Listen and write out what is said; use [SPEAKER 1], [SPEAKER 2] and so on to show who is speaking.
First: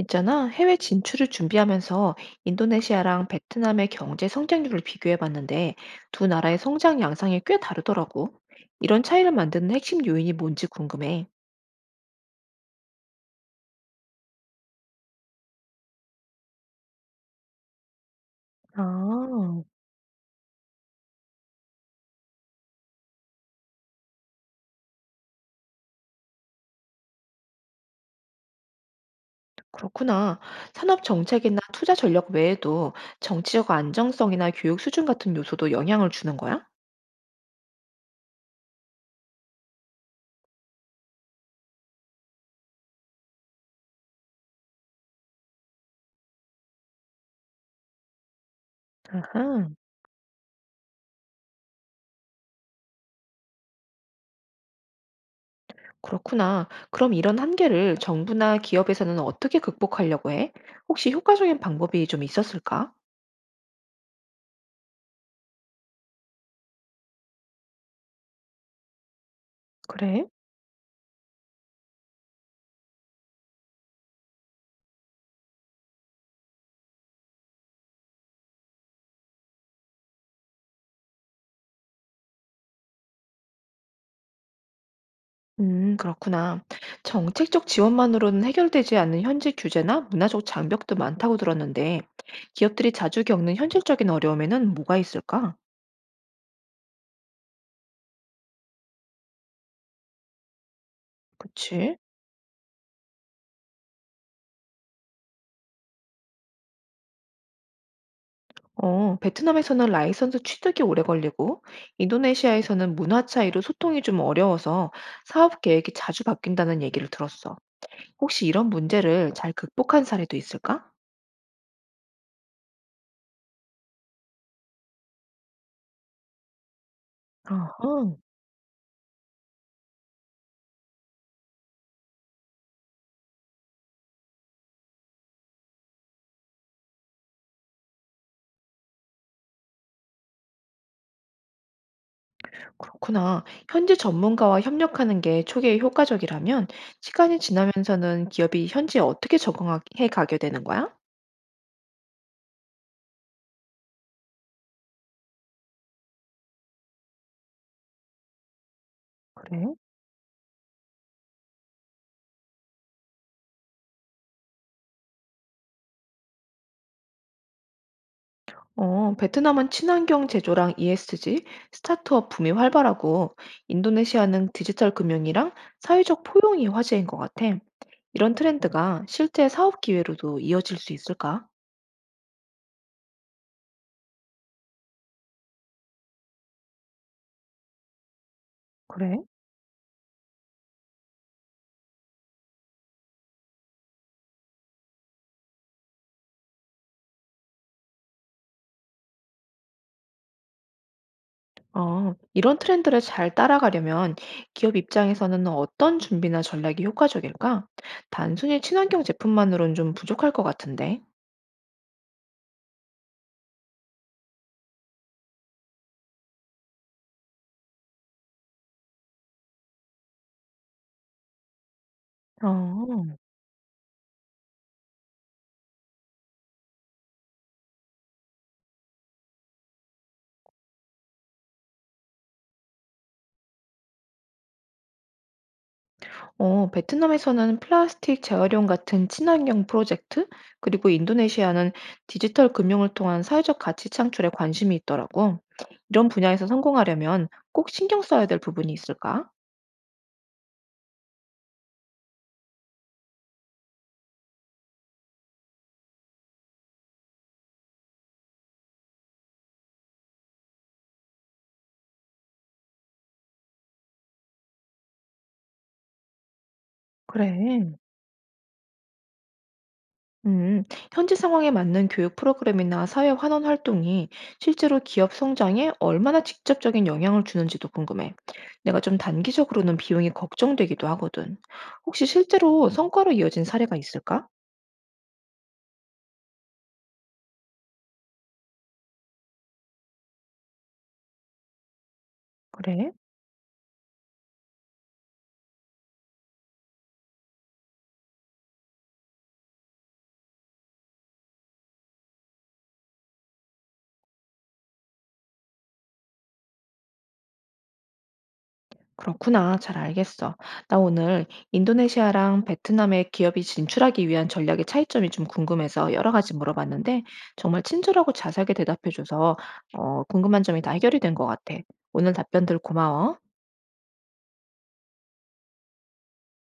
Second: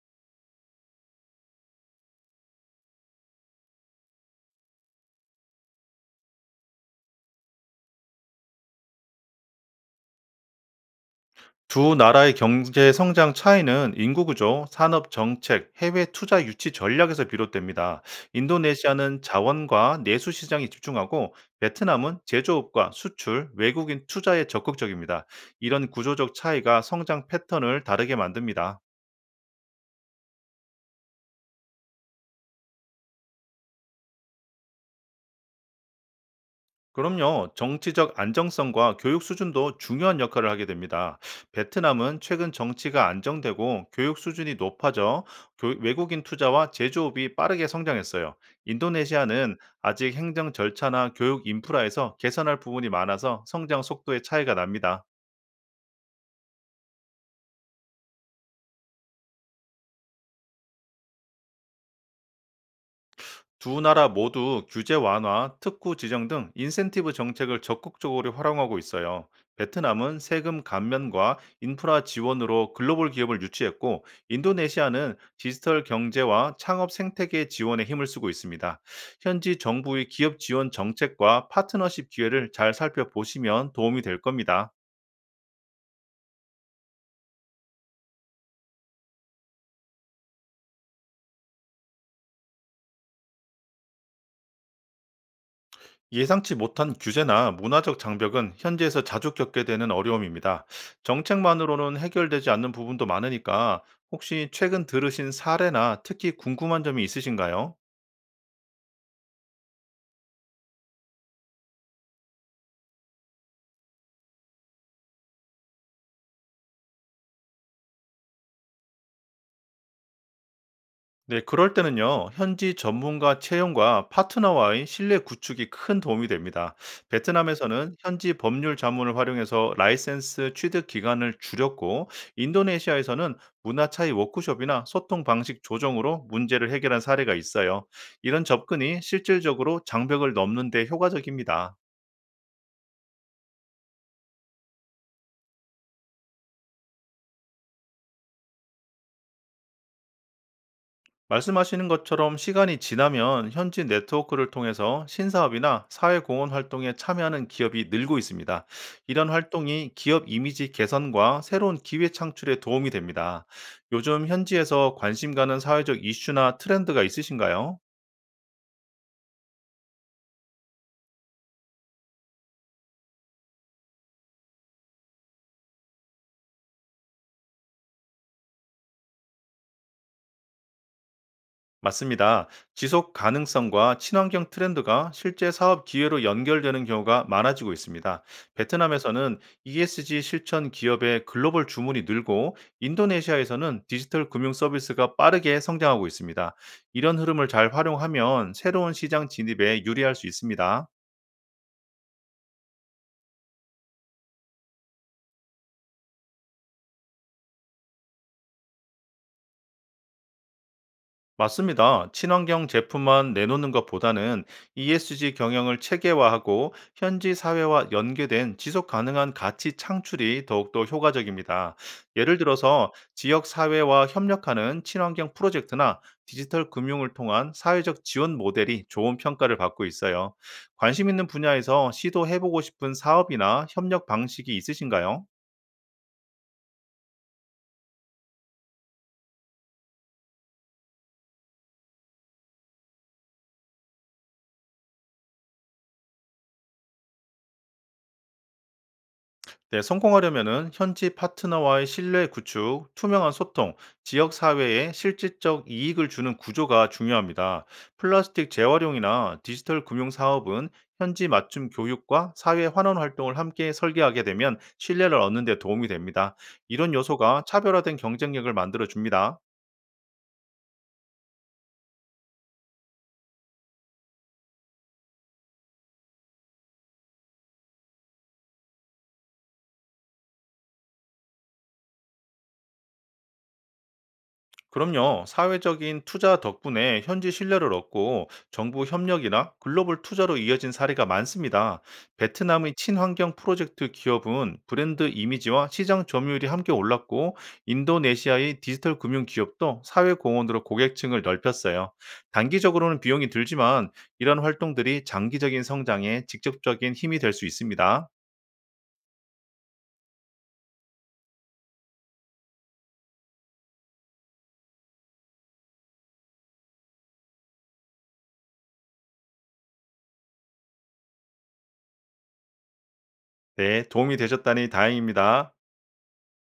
[SPEAKER 1] 있잖아, 해외 진출을 준비하면서 인도네시아랑 베트남의 경제 성장률을 비교해 봤는데 두 나라의 성장 양상이 꽤 다르더라고. 이런 차이를 만드는 핵심 요인이 뭔지 궁금해.
[SPEAKER 2] 두 나라의 경제 성장 차이는 인구 구조, 산업 정책, 해외 투자 유치 전략에서 비롯됩니다. 인도네시아는
[SPEAKER 1] 아,
[SPEAKER 2] 자원과 내수 시장에 집중하고 베트남은 제조업과 수출, 외국인 투자에 적극적입니다. 이런 구조적 차이가 성장 패턴을 다르게 만듭니다.
[SPEAKER 1] 그렇구나. 산업 정책이나 투자 전략 외에도 정치적 안정성이나 교육 수준 같은 요소도 영향을 주는 거야?
[SPEAKER 2] 그럼요. 정치적 안정성과 교육 수준도 중요한 역할을 하게 됩니다. 베트남은 최근 정치가 안정되고 교육 수준이 높아져 외국인 투자와 제조업이 빠르게 성장했어요. 인도네시아는
[SPEAKER 1] 아하,
[SPEAKER 2] 아직 행정 절차나 교육 인프라에서 개선할 부분이 많아서 성장 속도의 차이가 납니다.
[SPEAKER 1] 그렇구나. 그럼 이런 한계를 정부나 기업에서는 어떻게 극복하려고 해? 혹시 효과적인 방법이 좀 있었을까?
[SPEAKER 2] 두 나라 모두 규제 완화, 특구 지정 등 인센티브 정책을 적극적으로 활용하고 있어요. 베트남은
[SPEAKER 1] 그래?
[SPEAKER 2] 세금 감면과 인프라 지원으로 글로벌 기업을 유치했고, 인도네시아는 디지털 경제와 창업 생태계 지원에 힘을 쓰고 있습니다. 현지 정부의 기업 지원 정책과 파트너십 기회를 잘 살펴보시면 도움이 될 겁니다.
[SPEAKER 1] 그렇구나. 정책적 지원만으로는 해결되지 않는 현지 규제나 문화적 장벽도 많다고 들었는데, 기업들이 자주 겪는 현실적인 어려움에는 뭐가 있을까?
[SPEAKER 2] 예상치 못한 규제나 문화적 장벽은 현지에서 자주 겪게 되는 어려움입니다.
[SPEAKER 1] 그치?
[SPEAKER 2] 정책만으로는 해결되지 않는 부분도 많으니까 혹시 최근 들으신 사례나 특히 궁금한 점이 있으신가요?
[SPEAKER 1] 어, 베트남에서는 라이선스 취득이 오래 걸리고, 인도네시아에서는 문화 차이로 소통이 좀 어려워서 사업 계획이 자주 바뀐다는 얘기를 들었어. 혹시 이런 문제를 잘 극복한 사례도 있을까?
[SPEAKER 2] 네, 그럴 때는요, 현지 전문가 채용과 파트너와의 신뢰 구축이 큰 도움이 됩니다.
[SPEAKER 1] 어
[SPEAKER 2] 베트남에서는
[SPEAKER 1] 하
[SPEAKER 2] 현지 법률 자문을 활용해서 라이센스 취득 기간을 줄였고, 인도네시아에서는 문화 차이 워크숍이나 소통 방식 조정으로 문제를 해결한 사례가 있어요. 이런 접근이 실질적으로 장벽을 넘는 데 효과적입니다.
[SPEAKER 1] 그렇구나. 현지 전문가와 협력하는 게 초기에 효과적이라면 시간이 지나면서는 기업이 현지에 어떻게 적응해 가게 되는 거야?
[SPEAKER 2] 말씀하시는 것처럼 시간이 지나면 현지 네트워크를 통해서 신사업이나 사회공헌 활동에 참여하는 기업이 늘고 있습니다. 이런
[SPEAKER 1] 그래?
[SPEAKER 2] 활동이 기업 이미지 개선과 새로운 기회 창출에 도움이 됩니다. 요즘 현지에서 관심 가는 사회적 이슈나 트렌드가 있으신가요?
[SPEAKER 1] 어, 베트남은 친환경 제조랑 ESG, 스타트업 붐이 활발하고 인도네시아는 디지털 금융이랑 사회적 포용이 화제인 것 같아. 이런 트렌드가 실제 사업 기회로도 이어질 수 있을까?
[SPEAKER 2] 맞습니다. 지속 가능성과 친환경 트렌드가 실제 사업 기회로 연결되는 경우가 많아지고 있습니다.
[SPEAKER 1] 그래?
[SPEAKER 2] 베트남에서는 ESG 실천 기업의 글로벌 주문이 늘고 인도네시아에서는 디지털 금융 서비스가 빠르게 성장하고 있습니다. 이런 흐름을 잘 활용하면 새로운 시장 진입에 유리할 수 있습니다.
[SPEAKER 1] 어, 이런 트렌드를 잘 따라가려면 기업 입장에서는 어떤 준비나 전략이 효과적일까? 단순히 친환경 제품만으로는 좀 부족할 것 같은데.
[SPEAKER 2] 맞습니다. 친환경 제품만 내놓는 것보다는 ESG 경영을 체계화하고 현지 사회와 연계된 지속 가능한 가치 창출이 더욱더 효과적입니다. 예를 들어서
[SPEAKER 1] 어,
[SPEAKER 2] 지역 사회와 협력하는 친환경 프로젝트나 디지털 금융을 통한 사회적 지원 모델이 좋은 평가를 받고 있어요. 관심 있는 분야에서 시도해보고 싶은 사업이나 협력 방식이 있으신가요?
[SPEAKER 1] 어, 베트남에서는 플라스틱 재활용 같은 친환경 프로젝트, 그리고 인도네시아는 디지털 금융을 통한 사회적 가치 창출에 관심이 있더라고. 이런 분야에서 성공하려면 꼭 신경 써야 될 부분이 있을까?
[SPEAKER 2] 네, 성공하려면은 현지 파트너와의 신뢰 구축, 투명한 소통, 지역 사회에 실질적 이익을 주는 구조가 중요합니다. 플라스틱 재활용이나 디지털 금융 사업은 현지 맞춤 교육과 사회 환원 활동을 함께 설계하게 되면 신뢰를 얻는 데 도움이 됩니다. 이런 요소가
[SPEAKER 1] 그래.
[SPEAKER 2] 차별화된 경쟁력을 만들어 줍니다.
[SPEAKER 1] 음, 현지 상황에 맞는 교육 프로그램이나 사회 환원 활동이 실제로 기업 성장에 얼마나 직접적인 영향을 주는지도 궁금해. 내가 좀 단기적으로는 비용이 걱정되기도 하거든. 혹시 실제로 성과로 이어진 사례가 있을까?
[SPEAKER 2] 그럼요. 사회적인 투자 덕분에 현지 신뢰를 얻고 정부 협력이나 글로벌 투자로 이어진 사례가 많습니다. 베트남의
[SPEAKER 1] 그래?
[SPEAKER 2] 친환경 프로젝트 기업은 브랜드 이미지와 시장 점유율이 함께 올랐고 인도네시아의 디지털 금융 기업도 사회 공헌으로 고객층을 넓혔어요. 단기적으로는 비용이 들지만 이런 활동들이 장기적인 성장에 직접적인 힘이 될 수 있습니다.
[SPEAKER 1] 그렇구나. 잘 알겠어. 나 오늘 인도네시아랑 베트남에 기업이 진출하기 위한 전략의 차이점이 좀 궁금해서 여러 가지 물어봤는데 정말 친절하고 자세하게 대답해줘서 궁금한 점이 다 해결이 된 것 같아. 오늘 답변들 고마워.
[SPEAKER 2] 네, 도움이 되셨다니 다행입니다.